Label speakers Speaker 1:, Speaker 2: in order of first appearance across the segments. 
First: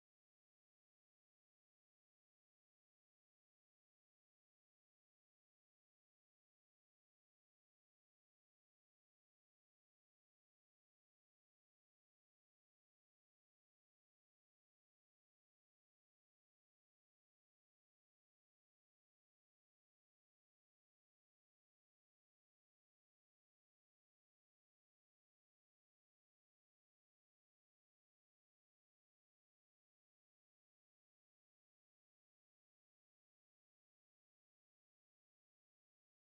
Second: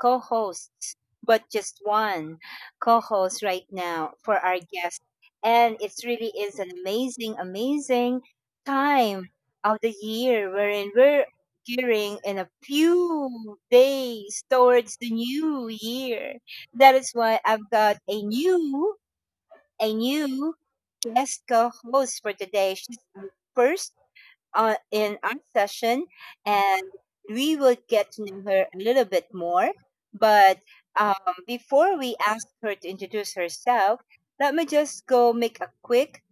Speaker 1: co hosts, but just one co host right now for our guest. And it really is an amazing, amazing time of the year wherein we're gearing in a few days towards the new year. That is why I've got a new guest co-host for today. She's our first in our session and we will get to know her a little bit more. But um, before we ask her to introduce herself, let me just go make a quick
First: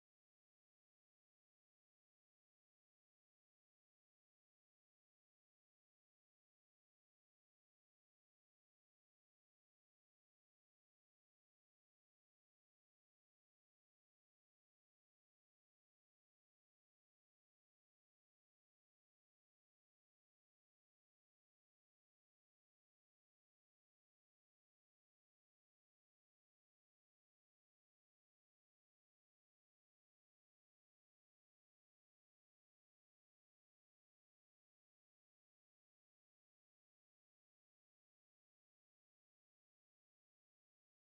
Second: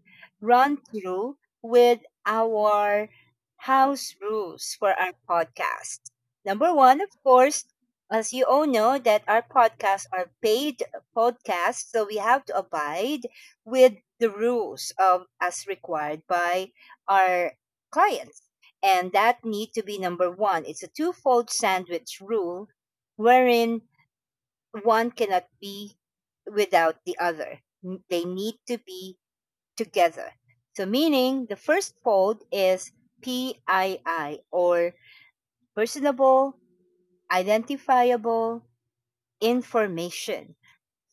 Speaker 1: run through with our house rules for our podcast. Number one, of course, as you all know, that our podcasts are paid podcasts, so we have to abide with the rules of as required by our clients. And that need to be number one. It's a twofold sandwich rule wherein one cannot be without the other. They need to be together. So, meaning the first fold is PII or personable, identifiable information,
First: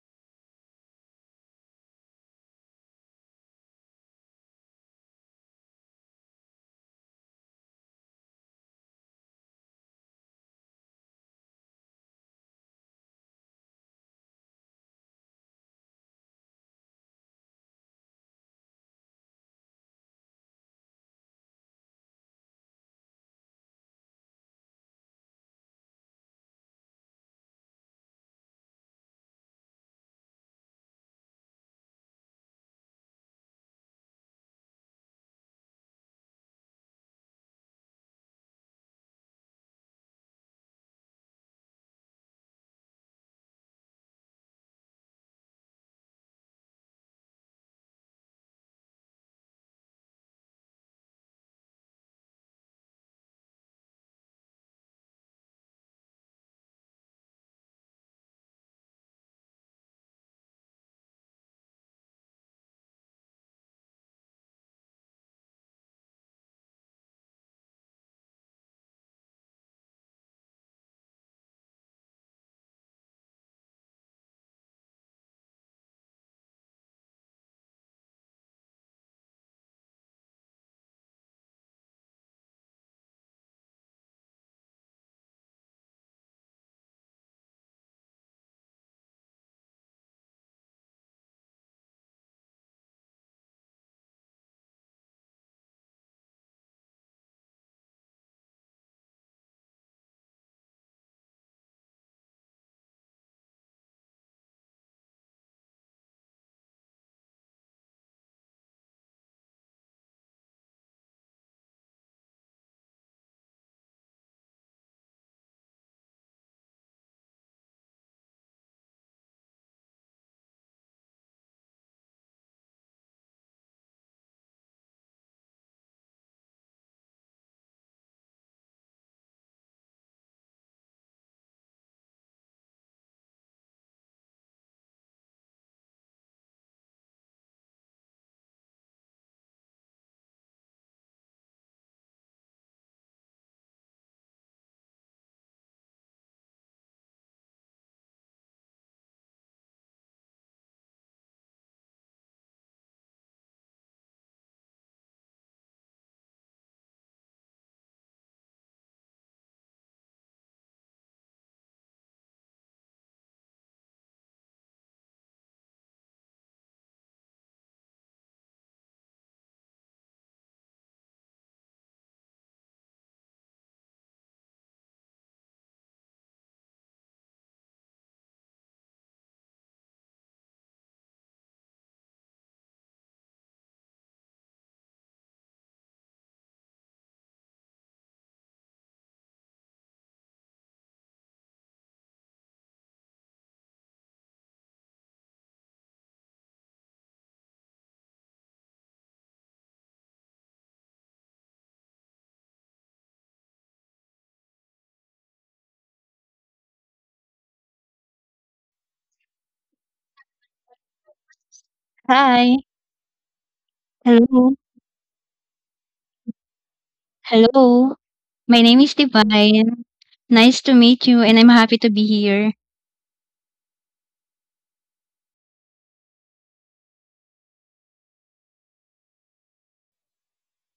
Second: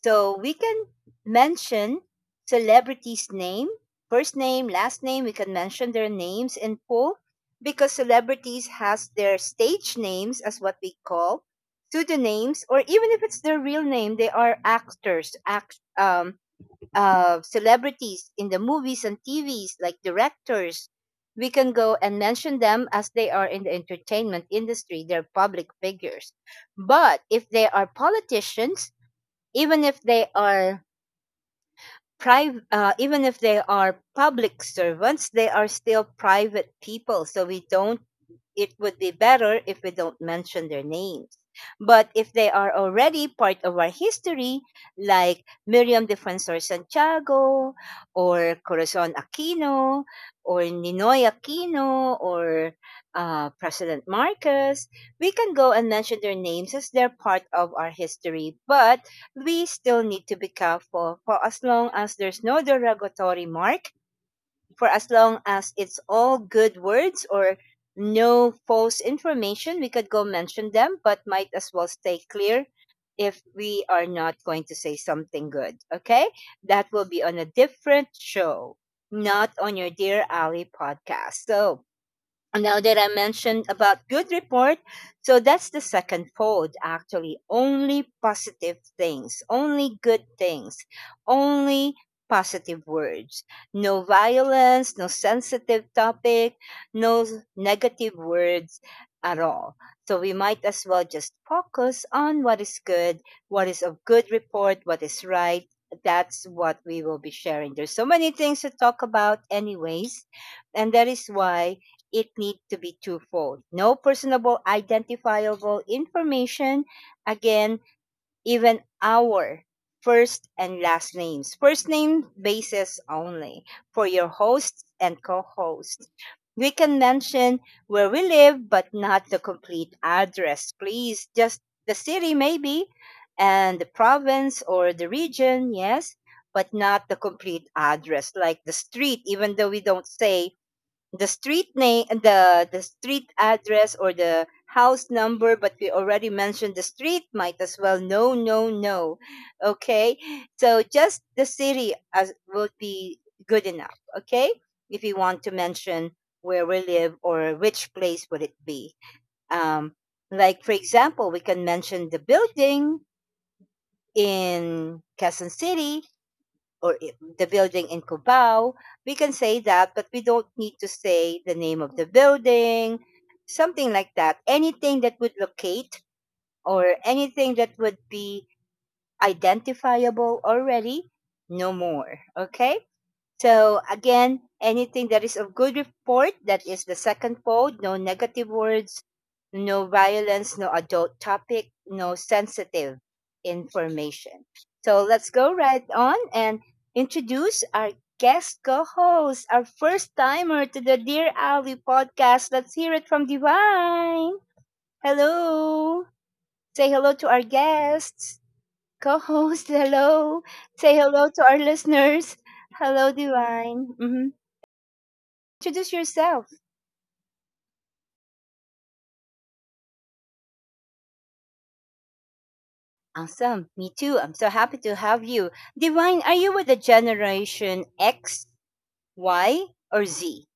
Speaker 1: so we can mention celebrities' name, first name, last name. We can mention their names in full because celebrities has their stage names as what we call pseudonyms, or even if it's their real name, they are actors, celebrities in the movies and TVs, like directors. We can go and mention them as they are in the entertainment industry. They're public figures. But if they are politicians, even if they are private even if they are public servants, they are still private people, so we don't it would be better if we don't mention their names. But if they are already part of our history, like Miriam Defensor Santiago or Corazon Aquino or Ninoy Aquino or President Marcos, we can go and mention their names as they're part of our history, but we still need to be careful. For as long as there's no derogatory mark, for as long as it's all good words or no false information, we could go mention them, but might as well stay clear if we are not going to say something good. Okay? That will be on a different show, not on your Dear Ali podcast. So now that I mentioned about good report, so that's the second fold actually. Only positive things, only good things, only positive words. No violence, no sensitive topic, no s- negative words at all. So we might as well just focus on what is good, what is of good report, what is right. That's what we will be sharing. There's so many things to talk about, anyways. And that is why it need to be twofold. No personable identifiable information. Again, even our first and last names. First name basis only for your hosts and co-hosts. We can mention where we live, but not the complete address, please. Just the city, maybe, and the province or the region, yes, but not the complete address, like the street. Even though we don't say the street name, the street address, or the house number, but we already mentioned the street, might as well, no, no, no. Okay. So just the city as would be good enough. Okay. If you want to mention where we live or which place would it be, um like for example, we can mention the building in Quezon City or the building in Cubao. We can say that, but we don't need to say the name of the building, something like that. Anything that would locate or anything that would be identifiable already, no more. Okay? So again, anything that is of good report, that is the second fold, no negative words, no violence, no adult topic, no sensitive information. So let's go right on and introduce our guest co-host, our first timer to the Dear Ali podcast. Let's hear it from Divine. Hello. Say hello to our guests. Co-host, hello. Say hello to our listeners.
Speaker 2: Hi.
Speaker 1: Hello, Divine. Mhm.
Speaker 2: Hello.
Speaker 1: Introduce yourself.
Speaker 2: Hello. My name is Divine. Nice to meet you, and I'm happy to be here.
Speaker 1: Awesome. Me too. I'm so happy to have you. Divine, are you with the generation X, Y, or Z?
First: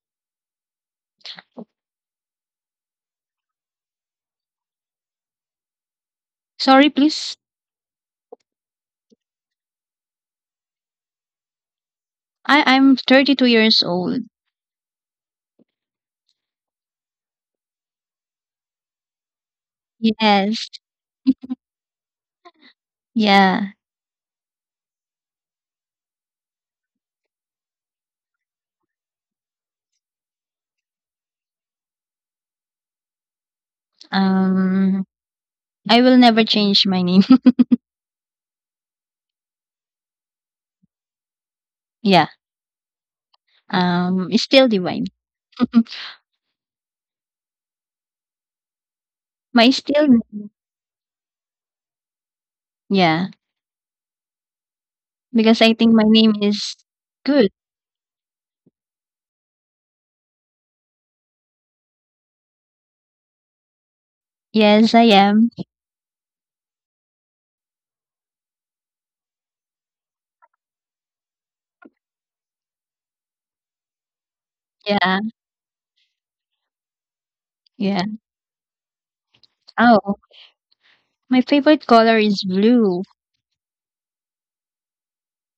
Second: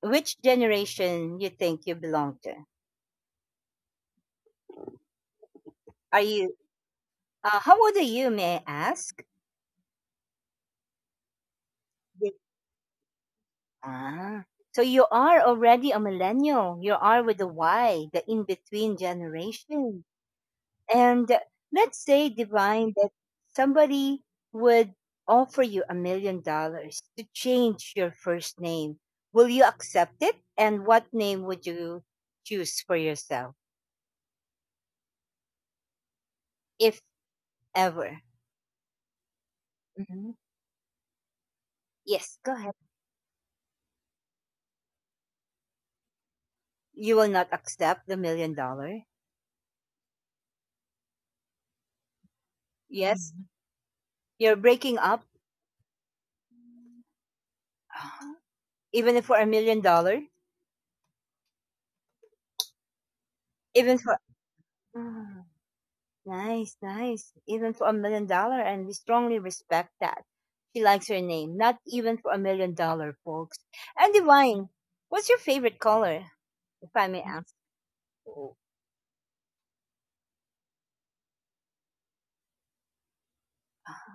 Speaker 1: Which generation you think you belong to? Are you?
Speaker 2: Sorry, please.
Speaker 1: How old are you? May I ask? Di-
Speaker 2: I'm 32 years
Speaker 1: Ah,
Speaker 2: old.
Speaker 1: so you are already a millennial. You are with the Y, the in-between generation. And
Speaker 2: Yes.
Speaker 1: let's say, Divine, that somebody would
Speaker 2: Yeah.
Speaker 1: offer you $1 million to change your first name. Will you accept it? And what name would you choose for yourself, if
Speaker 2: Um.
Speaker 1: ever?
Speaker 2: I will never change my name.
Speaker 1: Mhm. Yes, go ahead.
Speaker 2: Yeah. It's still Divine.
Speaker 1: You will not accept the million dollar.
Speaker 2: My still name. Yeah.
Speaker 1: Yes. Mhm. You're
Speaker 2: Because
Speaker 1: breaking
Speaker 2: I think
Speaker 1: up.
Speaker 2: my name is good.
Speaker 1: Even if for $1 million,
Speaker 2: Yes, I
Speaker 1: even for.
Speaker 2: am.
Speaker 1: Nice, nice. Even for $1 million, and we strongly respect that. She likes her name. Not even for $1 million, folks.
Speaker 2: Yeah.
Speaker 1: And Divine, what's your favorite color,
Speaker 2: Yeah.
Speaker 1: if I may ask? Oh.
Speaker 2: Oh, my favorite color is blue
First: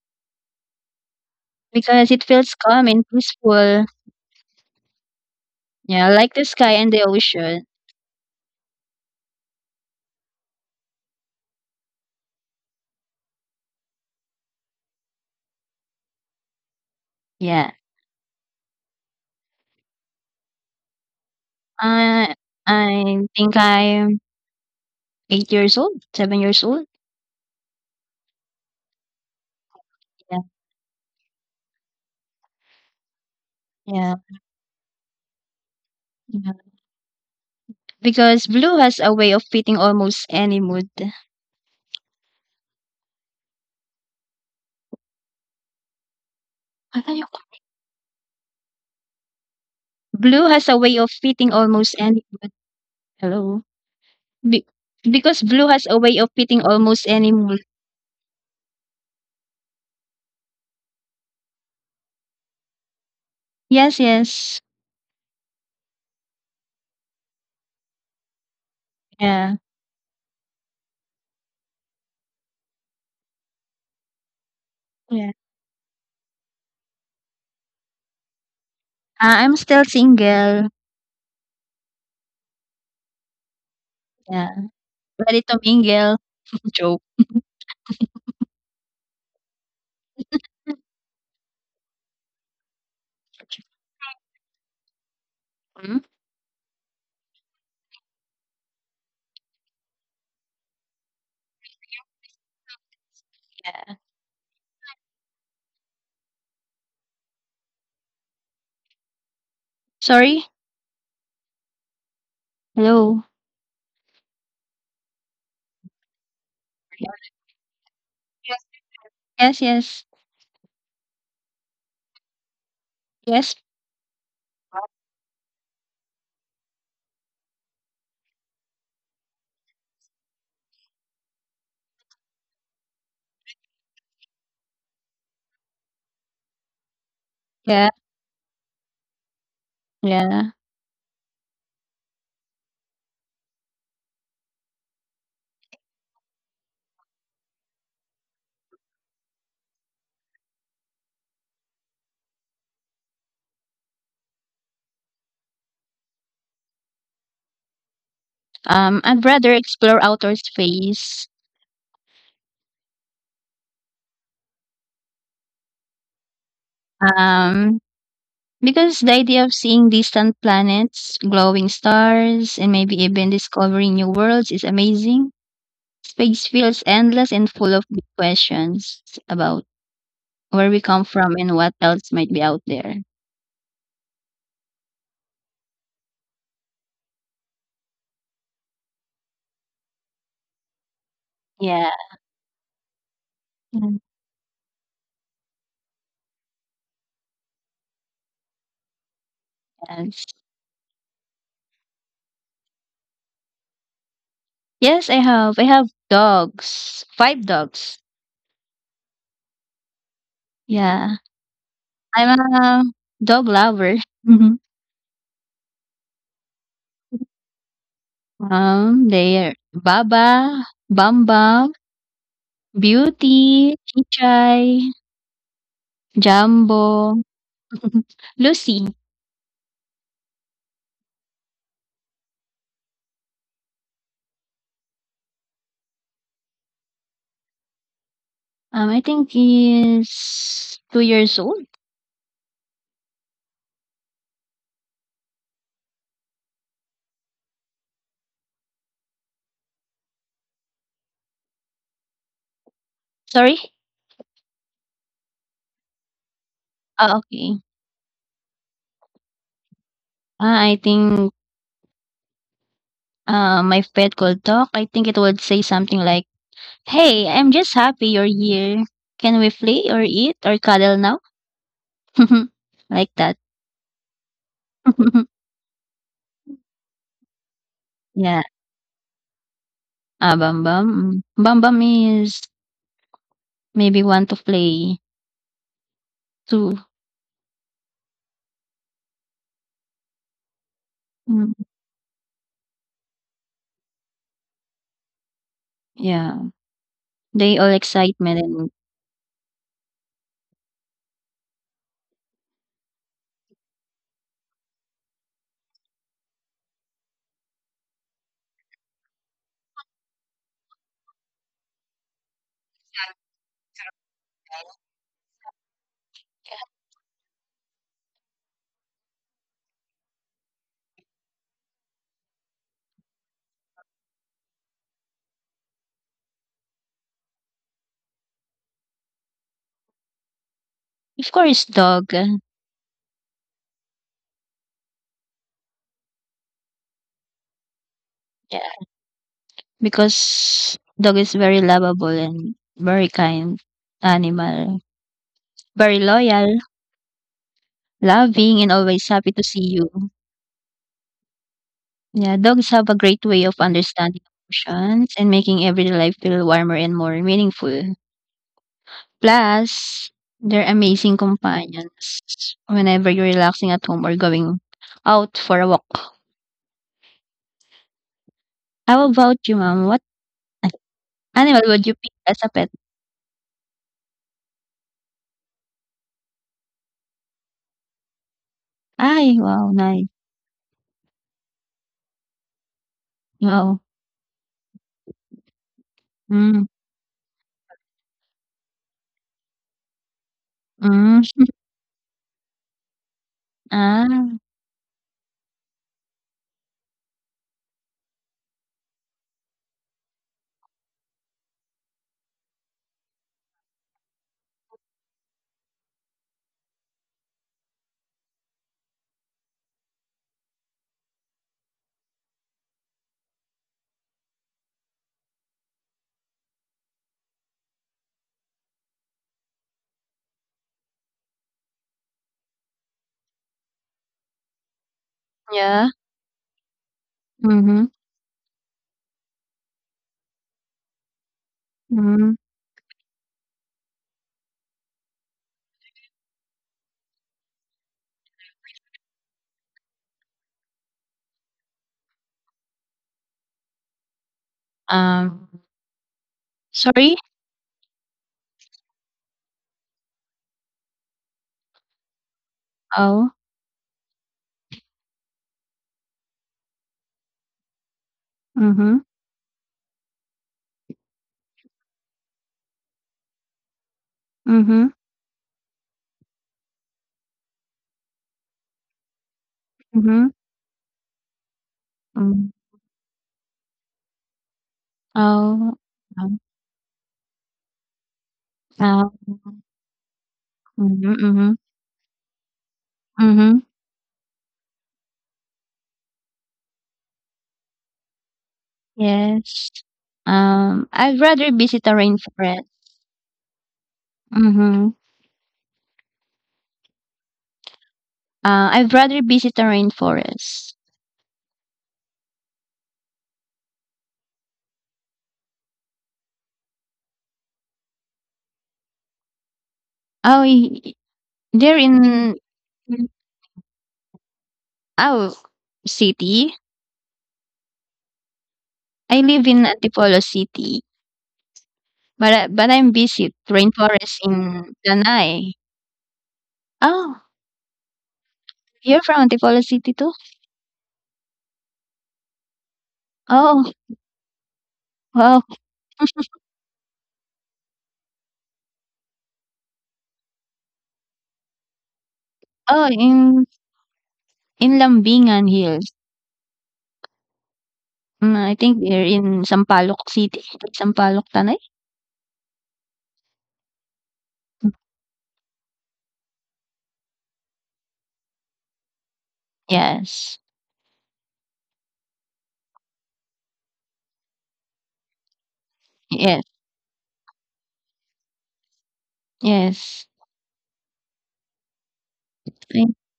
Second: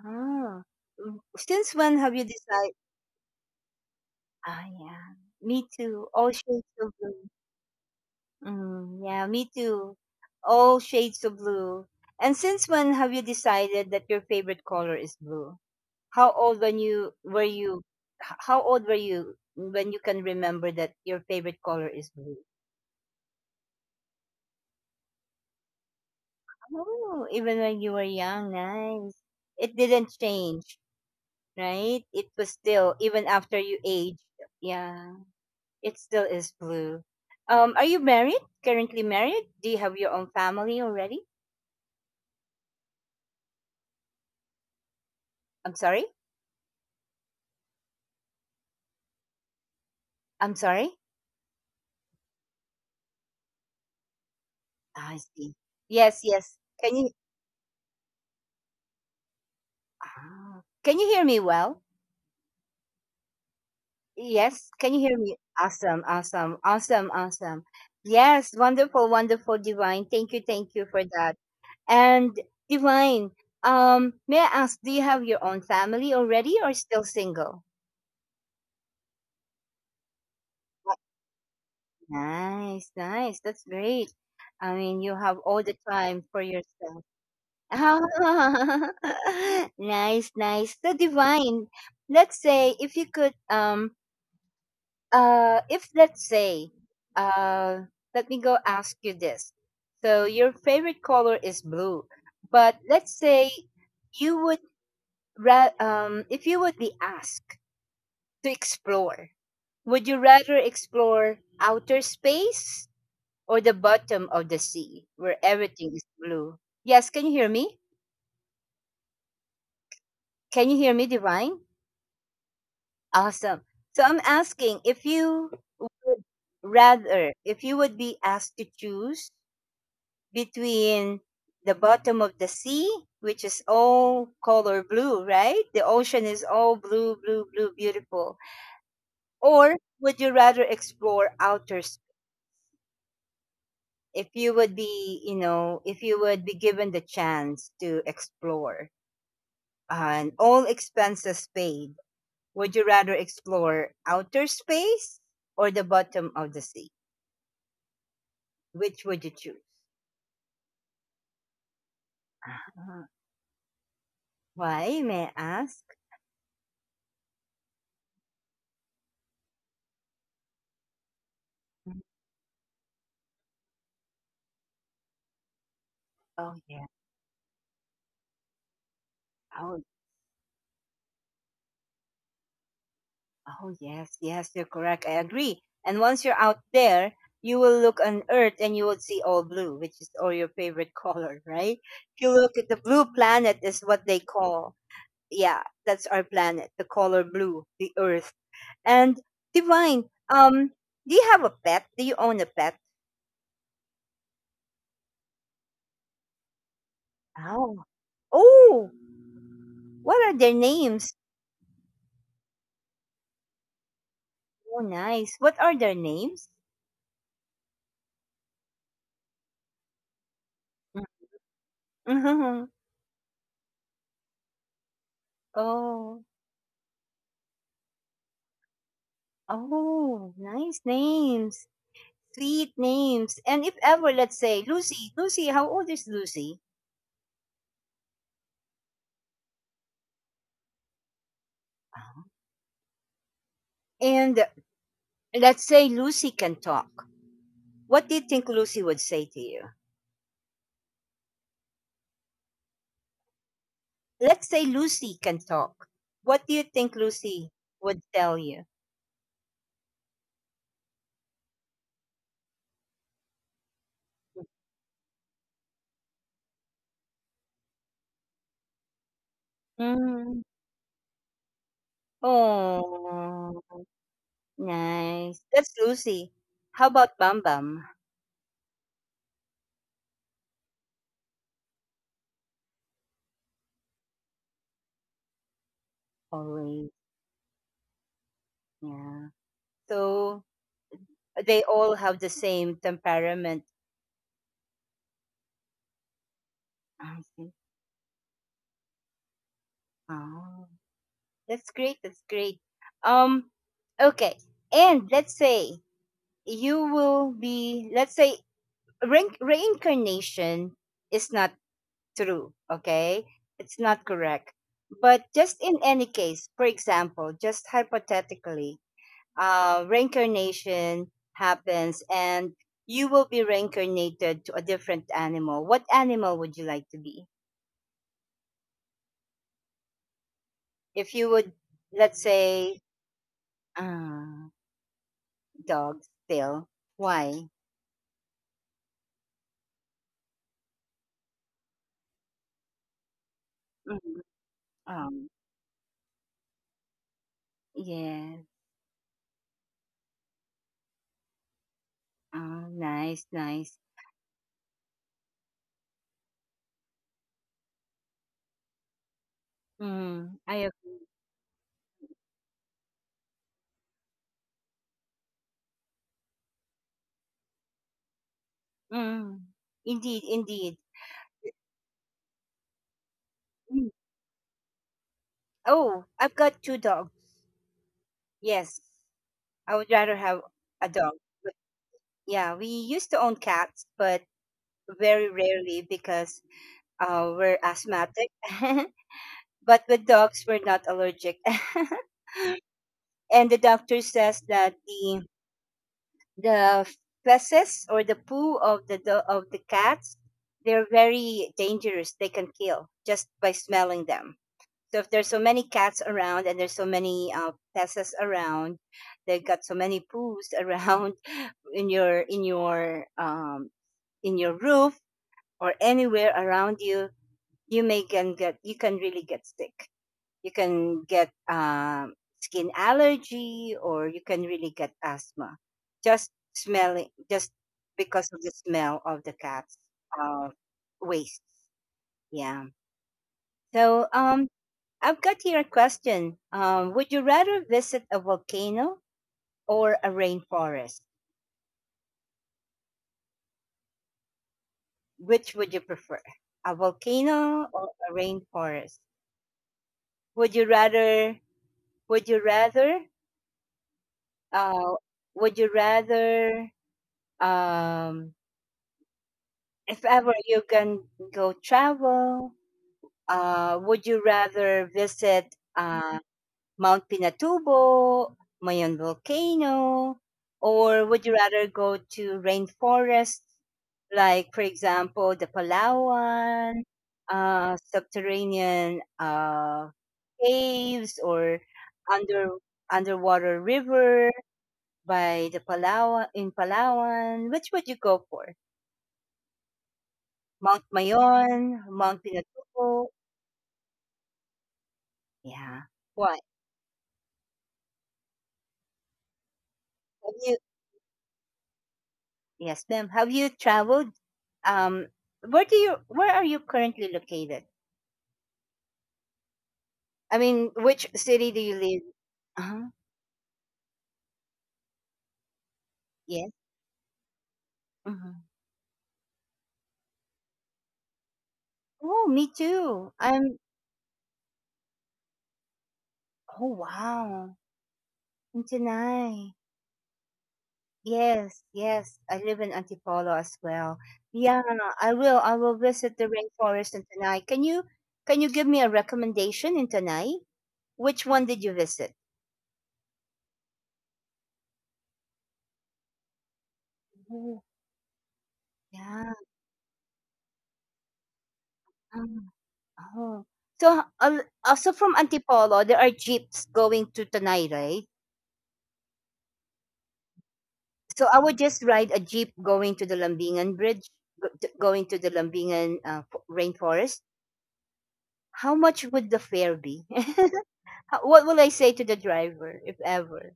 Speaker 1: Ah, since when
Speaker 2: because
Speaker 1: have
Speaker 2: it
Speaker 1: you
Speaker 2: feels
Speaker 1: decided?
Speaker 2: calm and peaceful.
Speaker 1: Ah, yeah, me too.
Speaker 2: Yeah,
Speaker 1: All
Speaker 2: like the
Speaker 1: shades
Speaker 2: sky and
Speaker 1: of
Speaker 2: the
Speaker 1: blue.
Speaker 2: ocean.
Speaker 1: Mm, yeah, me too. All shades of blue. And since when have you decided that your favorite color is blue? How old when you were
Speaker 2: Yeah.
Speaker 1: you? How old were you when you can remember that your favorite color is blue?
Speaker 2: Uh, I think I'm 8 years old, 7 years old.
Speaker 1: Oh, even when you were young, nice. It didn't
Speaker 2: Yeah,
Speaker 1: change, right? It was still even after you aged.
Speaker 2: yeah,
Speaker 1: Yeah, it still is
Speaker 2: yeah.
Speaker 1: blue. Are you married?
Speaker 2: Because
Speaker 1: Currently
Speaker 2: blue has
Speaker 1: married?
Speaker 2: a
Speaker 1: Do
Speaker 2: way
Speaker 1: you
Speaker 2: of
Speaker 1: have your
Speaker 2: fitting
Speaker 1: own
Speaker 2: almost
Speaker 1: family
Speaker 2: any
Speaker 1: already?
Speaker 2: mood.
Speaker 1: I'm sorry.
Speaker 2: Akala ko-
Speaker 1: I'm sorry.
Speaker 2: Blue has a way of fitting almost any mood. Hello.
Speaker 1: Ah, I
Speaker 2: Be-
Speaker 1: see.
Speaker 2: because
Speaker 1: Yes,
Speaker 2: blue
Speaker 1: yes.
Speaker 2: has a way
Speaker 1: Can
Speaker 2: of
Speaker 1: you
Speaker 2: fitting almost any mood.
Speaker 1: ah, can you hear me well? Yes,
Speaker 2: Yes,
Speaker 1: can you hear me?
Speaker 2: yes.
Speaker 1: Awesome, awesome, awesome, awesome. Yes, wonderful, wonderful, Divine.
Speaker 2: Yeah,
Speaker 1: Thank you for that. And Divine, may I ask, do you have your own family
Speaker 2: yeah.
Speaker 1: already or still single?
Speaker 2: I'm still single.
Speaker 1: Nice, nice. That's great. I mean, you have
Speaker 2: Yeah.
Speaker 1: all the time
Speaker 2: Ready
Speaker 1: for
Speaker 2: to
Speaker 1: yourself.
Speaker 2: mingle. Joke.
Speaker 1: nice, nice. So Divine. Let's say if you could if let's say,
Speaker 2: Hmm?
Speaker 1: uh, let me go ask you this. So your favorite color is blue, but let's say you would
Speaker 2: Yeah.
Speaker 1: if you would be asked to explore, would you rather explore outer space
Speaker 2: Sorry.
Speaker 1: or the bottom of the sea where everything
Speaker 2: Hello.
Speaker 1: is blue? Yes, can you hear me? Can you hear me,
Speaker 2: Yes,
Speaker 1: Divine?
Speaker 2: yes, yes.
Speaker 1: Awesome. So I'm asking if you
Speaker 2: Yes,
Speaker 1: would rather, if you would be asked to choose between the bottom of the sea, which is all color blue, right? The ocean is all blue, blue, blue, beautiful.
Speaker 2: yeah,
Speaker 1: Or would you rather explore outer space?
Speaker 2: yeah.
Speaker 1: If you would be, if you would be given the chance to explore and all expenses paid, would you rather explore outer space or the bottom of the sea? Which would you choose?
Speaker 2: I'd rather explore outer space.
Speaker 1: Ah, why, may I ask?
Speaker 2: Um, because the idea of seeing distant planets, glowing stars, and maybe even discovering new worlds is amazing.
Speaker 1: Oh,
Speaker 2: Space feels endless and full of big questions
Speaker 1: yeah.
Speaker 2: about where we come from and what else might be out there.
Speaker 1: Oh, yes, yes, you're correct. I agree. And once you're out there, you will look on Earth and you will see all blue, which is all your favorite color, right?
Speaker 2: Yeah.
Speaker 1: If you look at the blue planet, is
Speaker 2: Mm,
Speaker 1: what they call. Yeah, that's our planet, the color blue, the Earth. And Divine,
Speaker 2: yes.
Speaker 1: um, do you have a pet? Do you own a pet?
Speaker 2: Yes, I have. I have dogs. Five
Speaker 1: Oh,
Speaker 2: dogs.
Speaker 1: oh, what are their names?
Speaker 2: Yeah. I'm a dog lover.
Speaker 1: Oh, nice. What are their names?
Speaker 2: They're Baba, Bam Bam, Beauty, Chichay,
Speaker 1: oh,
Speaker 2: Jumbo, Lucy.
Speaker 1: oh, nice names. Sweet names. And if ever, let's say, Lucy, Lucy, how old is Lucy?
Speaker 2: I think he's 2 years old.
Speaker 1: And let's say Lucy can talk. What do you think Lucy would say to you?
Speaker 2: Sorry?
Speaker 1: Let's say Lucy can talk. What do you think Lucy
Speaker 2: Ah, okay.
Speaker 1: would tell you?
Speaker 2: Ah, I think my pet could talk. I think it would say something like, hey, I'm just happy you're here. Can we play
Speaker 1: Mm.
Speaker 2: or eat or cuddle now? Like
Speaker 1: Oh,
Speaker 2: that.
Speaker 1: nice. That's Lucy. How about Bam Bam?
Speaker 2: Yeah. Ah, Bam Bam. Mm. Bam Bam is maybe want to play too.
Speaker 1: Always, yeah. So they
Speaker 2: Mm.
Speaker 1: all have the same temperament.
Speaker 2: Yeah,
Speaker 1: I see.
Speaker 2: they all excitement and
Speaker 1: Oh. That's great. That's great. Um, okay. And let's say you will be, let's say reincarnation is not true. Okay. It's not correct. But just in any case, for example, just hypothetically, reincarnation happens and you will be reincarnated to a different animal. What animal would you like to be? If you would, let's
Speaker 2: of course
Speaker 1: say,
Speaker 2: dog.
Speaker 1: uh, dog still. Why?
Speaker 2: Yeah, because dog is very lovable and
Speaker 1: Mhm.
Speaker 2: very kind
Speaker 1: Um,
Speaker 2: animal, very loyal,
Speaker 1: yes.
Speaker 2: loving, and always happy to see you.
Speaker 1: Oh, nice,
Speaker 2: Yeah,
Speaker 1: nice.
Speaker 2: dogs have a great way of understanding emotions and making everyday life feel warmer and more meaningful.
Speaker 1: Mm, I agree.
Speaker 2: Plus, they're amazing companions whenever you're relaxing at home or going out for a walk.
Speaker 1: Mm, indeed,
Speaker 2: How about you,
Speaker 1: indeed.
Speaker 2: ma'am? What animal would you pick as a pet?
Speaker 1: Mm. Oh, I've got two dogs. Yes, I would rather have
Speaker 2: Ay,
Speaker 1: a
Speaker 2: wow,
Speaker 1: dog.
Speaker 2: nice.
Speaker 1: But yeah, we used to own cats, but
Speaker 2: Oo.
Speaker 1: very rarely because we're
Speaker 2: Hmm,
Speaker 1: asthmatic. But with dogs, we're not allergic.
Speaker 2: hmm.
Speaker 1: And the doctor says that the
Speaker 2: Ah,
Speaker 1: the feces or the poo of the of the cats, they're very dangerous. They can kill just by smelling them. So if there's so many cats around and there's so many feces around, they have got so many poos around in your in your roof or anywhere around you, you may can get you can really get sick. You can get skin allergy, or you can really get asthma just smelling,
Speaker 2: yeah.
Speaker 1: just because of the smell
Speaker 2: Mhm,
Speaker 1: of the cat's uh, waste. Yeah.
Speaker 2: mhm.
Speaker 1: So I've got here a question. Would you rather visit a volcano or a rainforest? Which would you prefer?
Speaker 2: Um,
Speaker 1: A volcano or a
Speaker 2: sorry?
Speaker 1: rainforest? Would you rather would you rather
Speaker 2: Oh.
Speaker 1: uh would you rather um if
Speaker 2: Oo.
Speaker 1: ever you can go travel, would you rather visit
Speaker 2: Mhm, mhm,
Speaker 1: Mount Pinatubo, Mayon Volcano, or would you
Speaker 2: mhm,
Speaker 1: rather go to rainforests,
Speaker 2: hmm.
Speaker 1: like, for example, the
Speaker 2: Oh,
Speaker 1: Palawan,
Speaker 2: um,
Speaker 1: subterranean
Speaker 2: um,
Speaker 1: caves, or
Speaker 2: mhm,
Speaker 1: under
Speaker 2: mhm,
Speaker 1: underwater river
Speaker 2: mhm.
Speaker 1: by the Palawan in Palawan? Which would you go for?
Speaker 2: Yes.
Speaker 1: Mount Mayon, Mount
Speaker 2: I'd rather
Speaker 1: Pinatubo.
Speaker 2: visit a rainforest.
Speaker 1: Yeah.
Speaker 2: Mhm.
Speaker 1: What?
Speaker 2: I'd rather
Speaker 1: Have you
Speaker 2: visit a rainforest.
Speaker 1: Yes, ma'am. Have you traveled? Um where do you where are you currently located? I mean, which
Speaker 2: Oh,
Speaker 1: city do you
Speaker 2: I
Speaker 1: live? Uh-huh.
Speaker 2: they're in our
Speaker 1: Yes.
Speaker 2: city?
Speaker 1: Hmm.
Speaker 2: I live in Antipolo City.
Speaker 1: Oh, me too.
Speaker 2: But I
Speaker 1: I'm
Speaker 2: but I'm busy rainforest in Lanai.
Speaker 1: Oh, wow.
Speaker 2: Oh,
Speaker 1: In Chennai.
Speaker 2: you're from Antipolo City too?
Speaker 1: Yes, yes. I live in Antipolo as well. Yeah,
Speaker 2: Oh,
Speaker 1: I will. I will visit the
Speaker 2: wow.
Speaker 1: rainforest in Chennai. Can you give me a recommendation in Chennai? Which one did you visit?
Speaker 2: Oh, in Lambingan Hills. Mm,
Speaker 1: Yeah.
Speaker 2: I think they're in Sampaloc City. Sampaloc, Tanay?
Speaker 1: um, Oh. So also from Antipolo, there are jeeps going to Tanay, right?
Speaker 2: Yes.
Speaker 1: So I would just ride a jeep going to the Lambingan Bridge, going to the Lambingan
Speaker 2: Yes.
Speaker 1: rainforest. How much would the fare be?
Speaker 2: Yes.
Speaker 1: What will I say to the driver,
Speaker 2: I
Speaker 1: if
Speaker 2: think,
Speaker 1: ever?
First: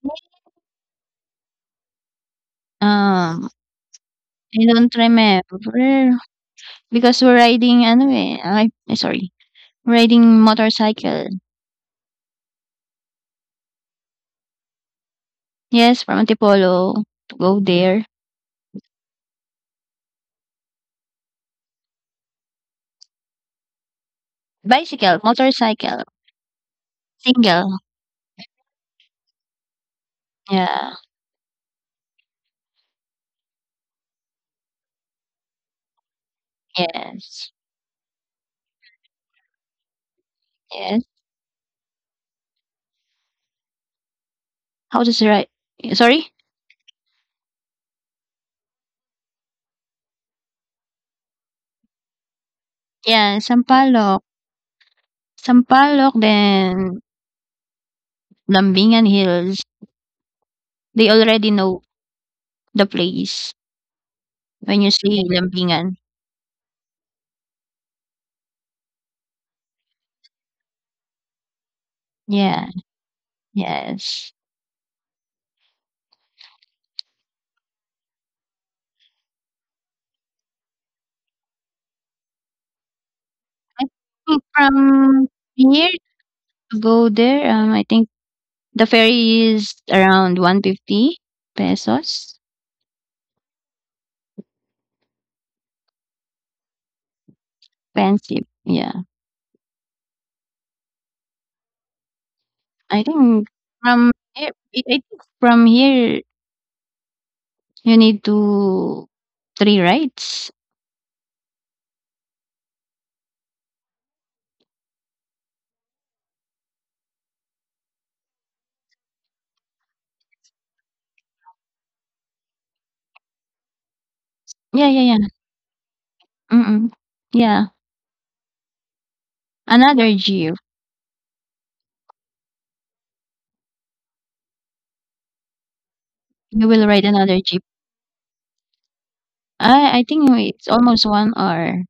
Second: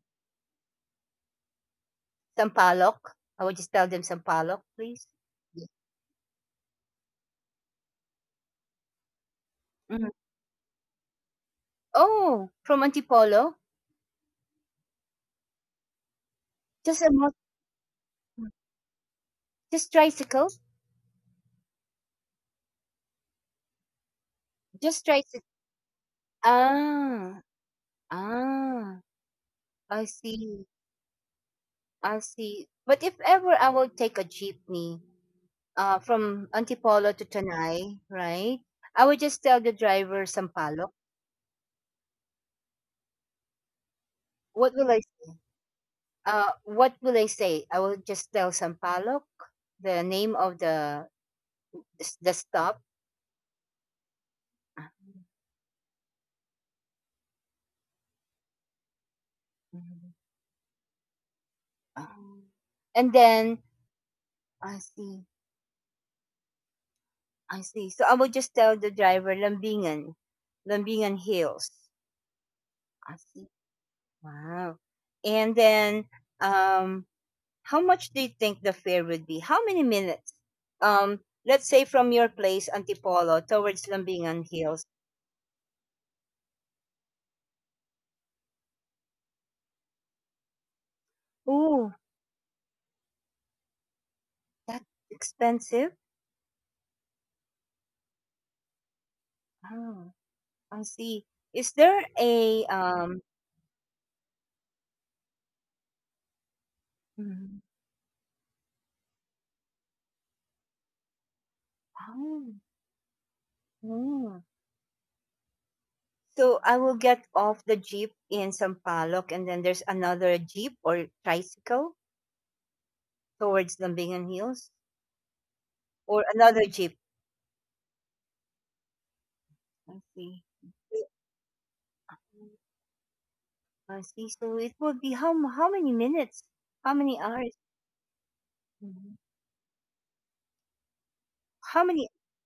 Speaker 1: Sampalok?
Speaker 2: um,
Speaker 1: I would just tell them
Speaker 2: I
Speaker 1: Sampalok,
Speaker 2: don't
Speaker 1: please. Yeah.
Speaker 2: remember because we're riding ano eh, I sorry,
Speaker 1: Mhm.
Speaker 2: riding motorcycle.
Speaker 1: Oh, from Antipolo?
Speaker 2: Yes, from
Speaker 1: Just a mo-
Speaker 2: Antipolo to go there.
Speaker 1: just tricycle? Just tricycle.
Speaker 2: Bicycle, motorcycle,
Speaker 1: Ah,
Speaker 2: single.
Speaker 1: ah, I see.
Speaker 2: Yeah.
Speaker 1: I see. But if ever I will take a jeepney, from Antipolo to Tanay,
Speaker 2: Yes,
Speaker 1: right? I would just tell the driver Sampaloc.
Speaker 2: yes.
Speaker 1: What will I say?
Speaker 2: How to say right? Sorry?
Speaker 1: What will I say? I will just tell Sampaloc, the name of the stop.
Speaker 2: Yeah, Sampaloc. Sampaloc, then Lambingan Hills. They already know
Speaker 1: Um,
Speaker 2: the
Speaker 1: And then
Speaker 2: place
Speaker 1: I
Speaker 2: when you
Speaker 1: see,
Speaker 2: say Lambingan.
Speaker 1: I see. So I will just tell the driver Lambingan, Lambingan Hills.
Speaker 2: Yeah,
Speaker 1: I see.
Speaker 2: yes.
Speaker 1: Wow. And then um, how much do you think the fare would be? How many minutes? Um, let's say from your place, Antipolo, towards
Speaker 2: Think
Speaker 1: Lambingan Hills.
Speaker 2: from here to go there, I think the ferry is around 150
Speaker 1: Ooh,
Speaker 2: pesos.
Speaker 1: that's expensive.
Speaker 2: Expensive. Yeah.
Speaker 1: Oh, I see. Is there
Speaker 2: I
Speaker 1: a
Speaker 2: think
Speaker 1: um?
Speaker 2: from here, from here,
Speaker 1: Mhm.
Speaker 2: you need to three rides.
Speaker 1: Oh, oh. So I will get off the jeep in Sampaloc, and then there's another jeep or tricycle towards Lambingan Hills,
Speaker 2: Yeah, yeah, yeah.
Speaker 1: or another jeep.
Speaker 2: Mm. Yeah,
Speaker 1: I see.
Speaker 2: another jeep.
Speaker 1: I see. So it would be how many minutes? How many
Speaker 2: You will
Speaker 1: hours?
Speaker 2: ride another jeep.
Speaker 1: Mhm.
Speaker 2: I think it's almost
Speaker 1: How
Speaker 2: 1
Speaker 1: many
Speaker 2: hour.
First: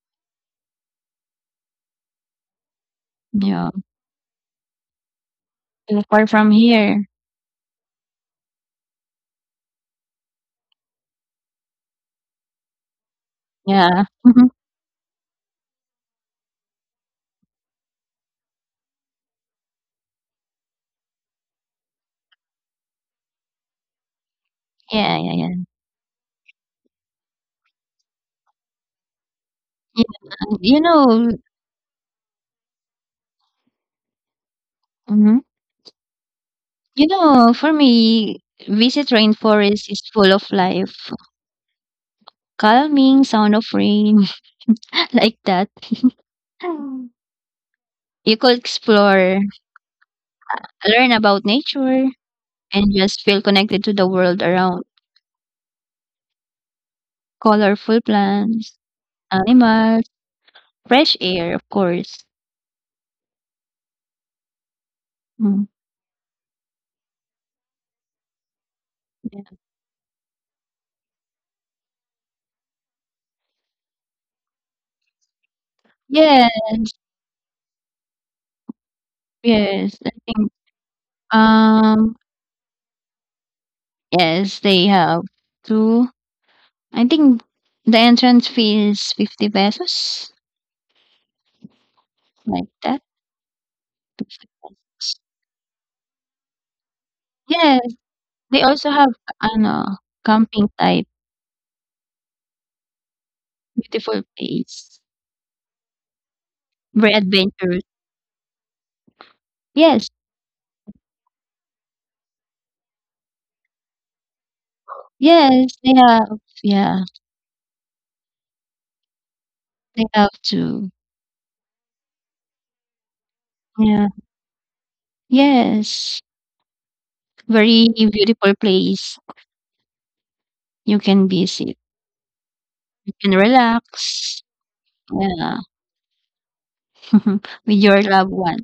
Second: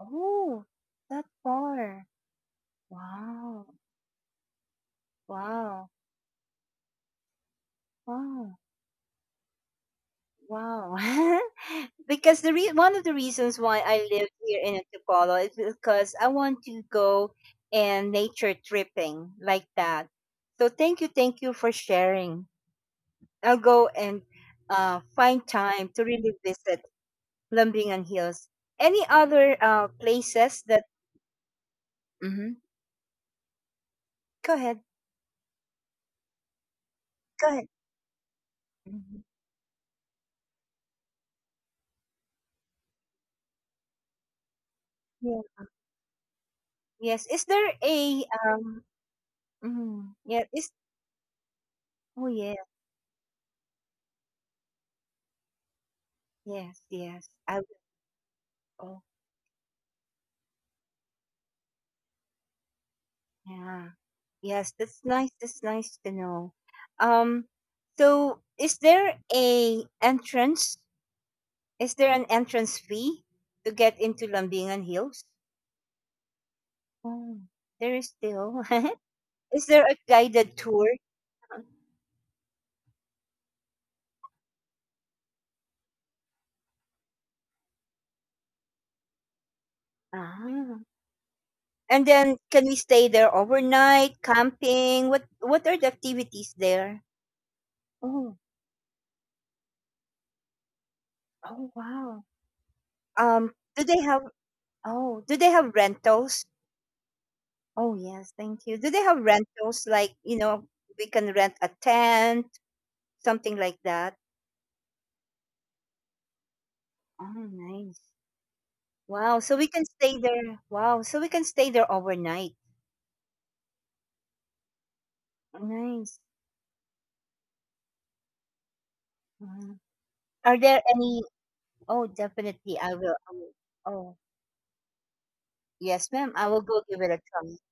Speaker 1: Oh, that far. Wow.
Speaker 2: Yeah,
Speaker 1: Wow.
Speaker 2: too far from here.
Speaker 1: Wow. Wow. because the one of the reasons why
Speaker 2: Yeah.
Speaker 1: I live here in Antipolo is because I want to go and nature tripping like that. So thank you for sharing. I'll go and
Speaker 2: Yeah, yeah,
Speaker 1: find
Speaker 2: yeah.
Speaker 1: time to really visit Lambingan Hills. Any other
Speaker 2: Yeah,
Speaker 1: places
Speaker 2: you
Speaker 1: that?
Speaker 2: know
Speaker 1: Mhm. Go ahead.
Speaker 2: mhm. You
Speaker 1: Go
Speaker 2: know,
Speaker 1: ahead.
Speaker 2: for me, visit
Speaker 1: Mhm.
Speaker 2: rainforest is full of life, calming sound of rain, like that.
Speaker 1: Yes. Is there a
Speaker 2: You could
Speaker 1: um?
Speaker 2: explore,
Speaker 1: Mm, yeah. Is
Speaker 2: learn about nature,
Speaker 1: oh yeah.
Speaker 2: and just feel connected to the world around.
Speaker 1: Yes. Yes. I will.
Speaker 2: Colorful plants,
Speaker 1: Oh
Speaker 2: animals, fresh air, of course.
Speaker 1: yeah. Yes. That's nice.
Speaker 2: Mm.
Speaker 1: That's nice to know. Um. So is there
Speaker 2: Yeah.
Speaker 1: a entrance? Is there an entrance fee to get into Lambingan Hills?
Speaker 2: Yes,
Speaker 1: Oh, there is still. Is
Speaker 2: yes, I
Speaker 1: there a
Speaker 2: think,
Speaker 1: guided tour?
Speaker 2: um, yes, they have 2. I think the entrance fee is 50 pesos,
Speaker 1: Ah. And
Speaker 2: like
Speaker 1: then
Speaker 2: that.
Speaker 1: can we stay there overnight, camping? What are the activities there?
Speaker 2: Yes, they
Speaker 1: Oh.
Speaker 2: also have ano, camping type,
Speaker 1: Oh wow.
Speaker 2: beautiful
Speaker 1: Do they have
Speaker 2: place,
Speaker 1: Oh, do they have rentals?
Speaker 2: very adventurous.
Speaker 1: Oh yes, thank you. Do they have
Speaker 2: Yes,
Speaker 1: rentals like, you know, we can rent a tent, something like that?
Speaker 2: yes, they have, yeah,
Speaker 1: Oh nice.
Speaker 2: they have 2.
Speaker 1: Wow, so we can stay there overnight.
Speaker 2: Yeah, yes,
Speaker 1: Nice.
Speaker 2: very beautiful place
Speaker 1: Mhm.
Speaker 2: you can
Speaker 1: Are there
Speaker 2: visit.
Speaker 1: any Oh,
Speaker 2: You can
Speaker 1: definitely I will.
Speaker 2: relax.
Speaker 1: Oh,
Speaker 2: Yeah.
Speaker 1: yes, ma'am. I
Speaker 2: With
Speaker 1: will go give it
Speaker 2: your
Speaker 1: a
Speaker 2: loved
Speaker 1: try.
Speaker 2: ones.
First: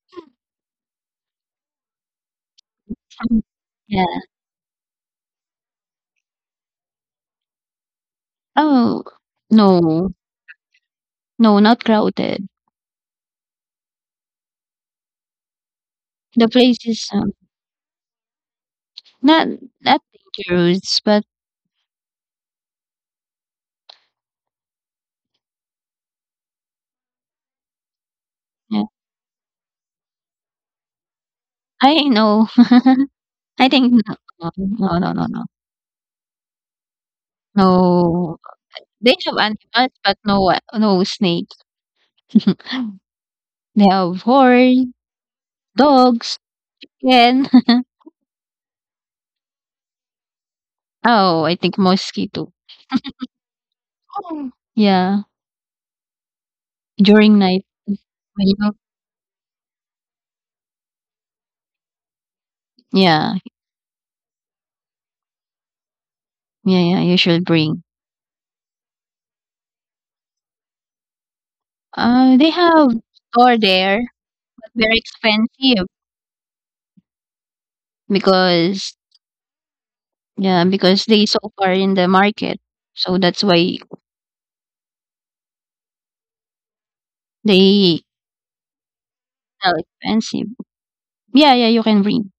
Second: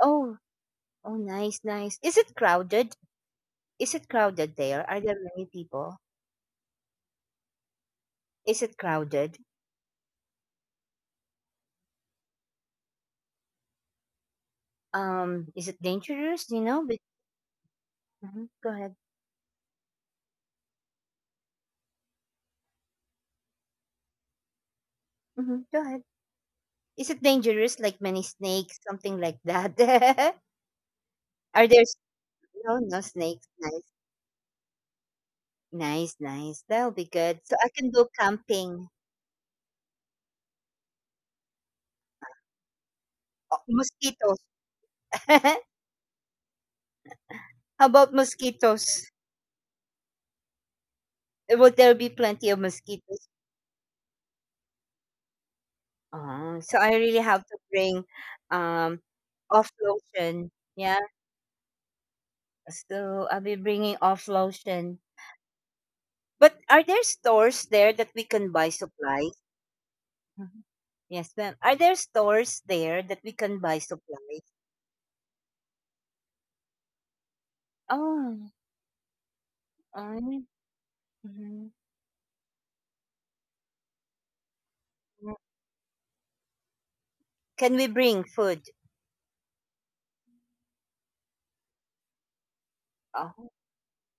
Speaker 1: Oh, oh nice, nice. Is it crowded?
Speaker 2: Mm.
Speaker 1: Is
Speaker 2: Yeah.
Speaker 1: it crowded there? Are there many people? Is it
Speaker 2: Oh,
Speaker 1: crowded?
Speaker 2: no. No, not crowded.
Speaker 1: Is it
Speaker 2: The
Speaker 1: dangerous? Do
Speaker 2: place
Speaker 1: you know?
Speaker 2: is,
Speaker 1: But, mhm, go ahead.
Speaker 2: not not dangerous, but
Speaker 1: Hmm, go ahead. Is it dangerous? Like many
Speaker 2: yeah.
Speaker 1: snakes, something like that. Are
Speaker 2: I
Speaker 1: there s-
Speaker 2: know.
Speaker 1: no, no
Speaker 2: I
Speaker 1: snakes?
Speaker 2: think
Speaker 1: Nice,
Speaker 2: no, no, no, no, no.
Speaker 1: nice, nice. That'll be good. So I can go
Speaker 2: No. They
Speaker 1: camping.
Speaker 2: have animals, but no a no snake. They
Speaker 1: Oh,
Speaker 2: have
Speaker 1: mosquitoes.
Speaker 2: horse, dogs, and
Speaker 1: How about mosquitoes?
Speaker 2: oh,
Speaker 1: Will
Speaker 2: I
Speaker 1: there
Speaker 2: think
Speaker 1: be plenty of
Speaker 2: mosquito.
Speaker 1: mosquitoes?
Speaker 2: Oh. Yeah,
Speaker 1: Oh, so I really have to
Speaker 2: during
Speaker 1: bring
Speaker 2: night.
Speaker 1: um
Speaker 2: When you
Speaker 1: off lotion. Yeah. So I'll be bringing off
Speaker 2: Yeah,
Speaker 1: lotion. But are there stores there
Speaker 2: yeah,
Speaker 1: that we
Speaker 2: yeah, you
Speaker 1: can buy
Speaker 2: should bring.
Speaker 1: supplies? Mhm. Yes, ma'am. Are there stores there that we can buy
Speaker 2: They
Speaker 1: supplies?
Speaker 2: have store there, but very expensive
Speaker 1: Oh, oh.
Speaker 2: because
Speaker 1: Hmm.
Speaker 2: yeah, because they so far in the market, so that's why
Speaker 1: Can we bring food?
Speaker 2: they sell expensive. Yeah, yeah,
Speaker 1: Oh,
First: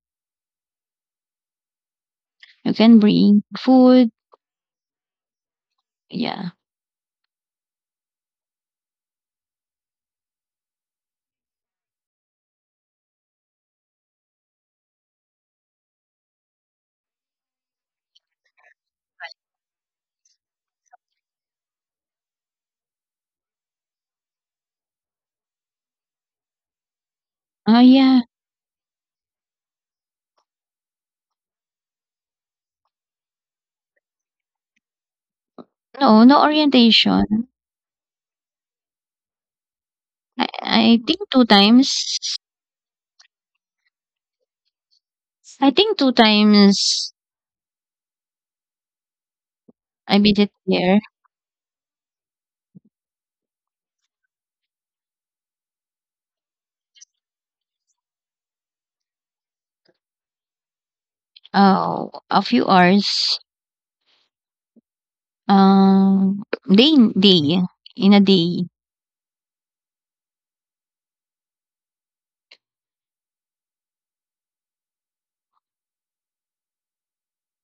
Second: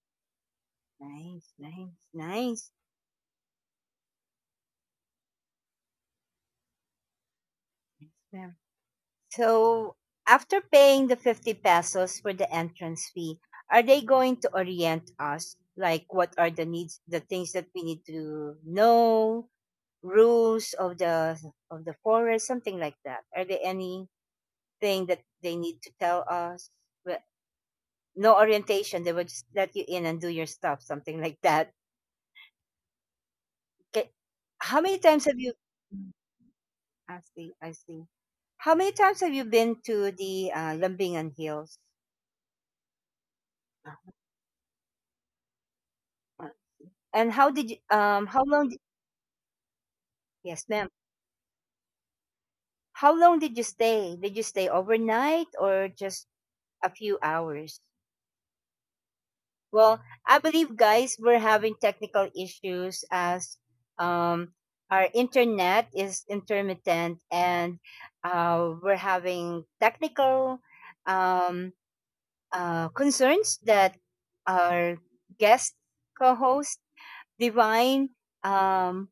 Speaker 1: nice, nice,
Speaker 2: you
Speaker 1: nice.
Speaker 2: can bring food. Yeah.
Speaker 1: Yes, ma'am. So, after paying the 50 pesos for the entrance fee, are they going to orient us? Like, what are the needs, the things that we need to know, rules of the forest, something like that? Are there anything that they need to tell us? No
Speaker 2: Oh
Speaker 1: orientation. They
Speaker 2: yeah.
Speaker 1: would just let you in and do your stuff, something like that. Okay. How many times have you? Mm, I
Speaker 2: No,
Speaker 1: see.
Speaker 2: no
Speaker 1: I see.
Speaker 2: orientation.
Speaker 1: How many times have you been to the Lambingan Hills?
Speaker 2: I think two times.
Speaker 1: Uh,
Speaker 2: I
Speaker 1: And
Speaker 2: think
Speaker 1: how
Speaker 2: two
Speaker 1: did you?
Speaker 2: times
Speaker 1: Yes, ma'am.
Speaker 2: I visited there.
Speaker 1: How long did you stay? Did you stay overnight or just a few hours? Well, I believe, guys, we're having technical issues as
Speaker 2: Oh, a few
Speaker 1: um,
Speaker 2: hours.
Speaker 1: our internet is intermittent, and
Speaker 2: Um, day
Speaker 1: we're
Speaker 2: day in
Speaker 1: having
Speaker 2: a day.
Speaker 1: technical um, concerns that our guest co host, Divine, um,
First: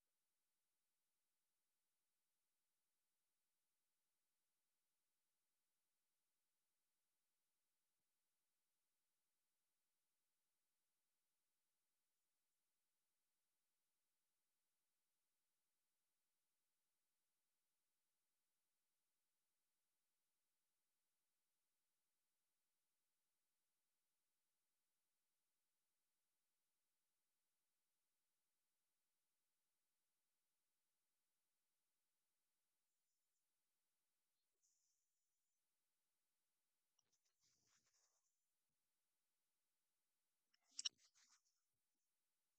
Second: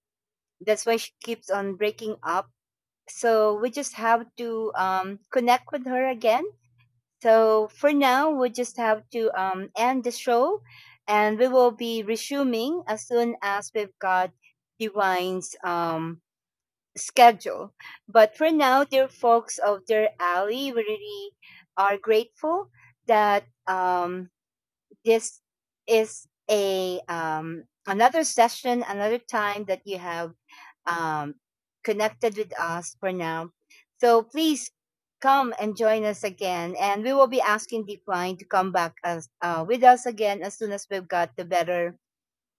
Speaker 1: that's why she keeps on breaking up. So we just have to connect with her again. So for now, we just have to end the show, and we will be resuming as soon as we've got the wine's schedule. But for now, dear folks of Dear Alley, we really are grateful that this is a another session, another time that you have um, connected with us for now. So please come and join us again, and we will be asking Decline to come back as with us again as soon as we've got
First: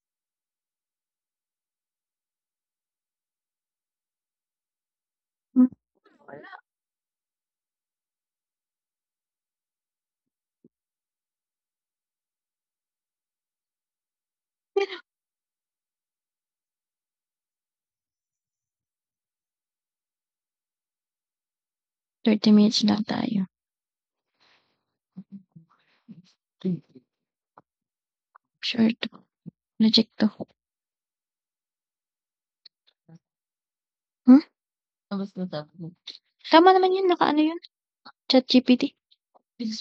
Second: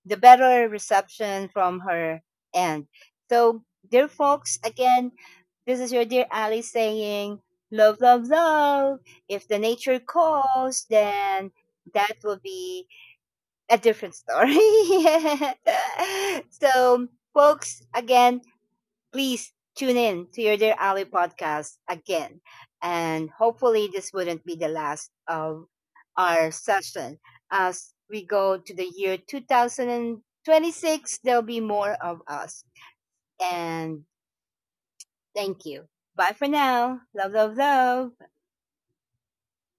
Speaker 1: the better reception from her end. So, dear folks, again,
Speaker 2: Hmm,
Speaker 1: this is your dear Ali saying, love, love, love. If the nature calls, then that will be a different story. So, folks, again, please tune in to your Dear Ali podcast again.
Speaker 2: 30 minutes lang
Speaker 1: And
Speaker 2: tayo.
Speaker 1: hopefully, this wouldn't be the last of our session. As we go to the
Speaker 2: Sure 'to,
Speaker 1: year
Speaker 2: legit 'to.
Speaker 1: 2026, there'll be more of us. And
Speaker 2: Hmm? Tapos
Speaker 1: thank
Speaker 2: natapos
Speaker 1: you.
Speaker 2: mo.
Speaker 1: Bye for
Speaker 2: Tama naman
Speaker 1: now.
Speaker 2: yun,
Speaker 1: Love,
Speaker 2: nakaano
Speaker 1: love,
Speaker 2: yun,
Speaker 1: love.
Speaker 2: ChatGPT. Bilis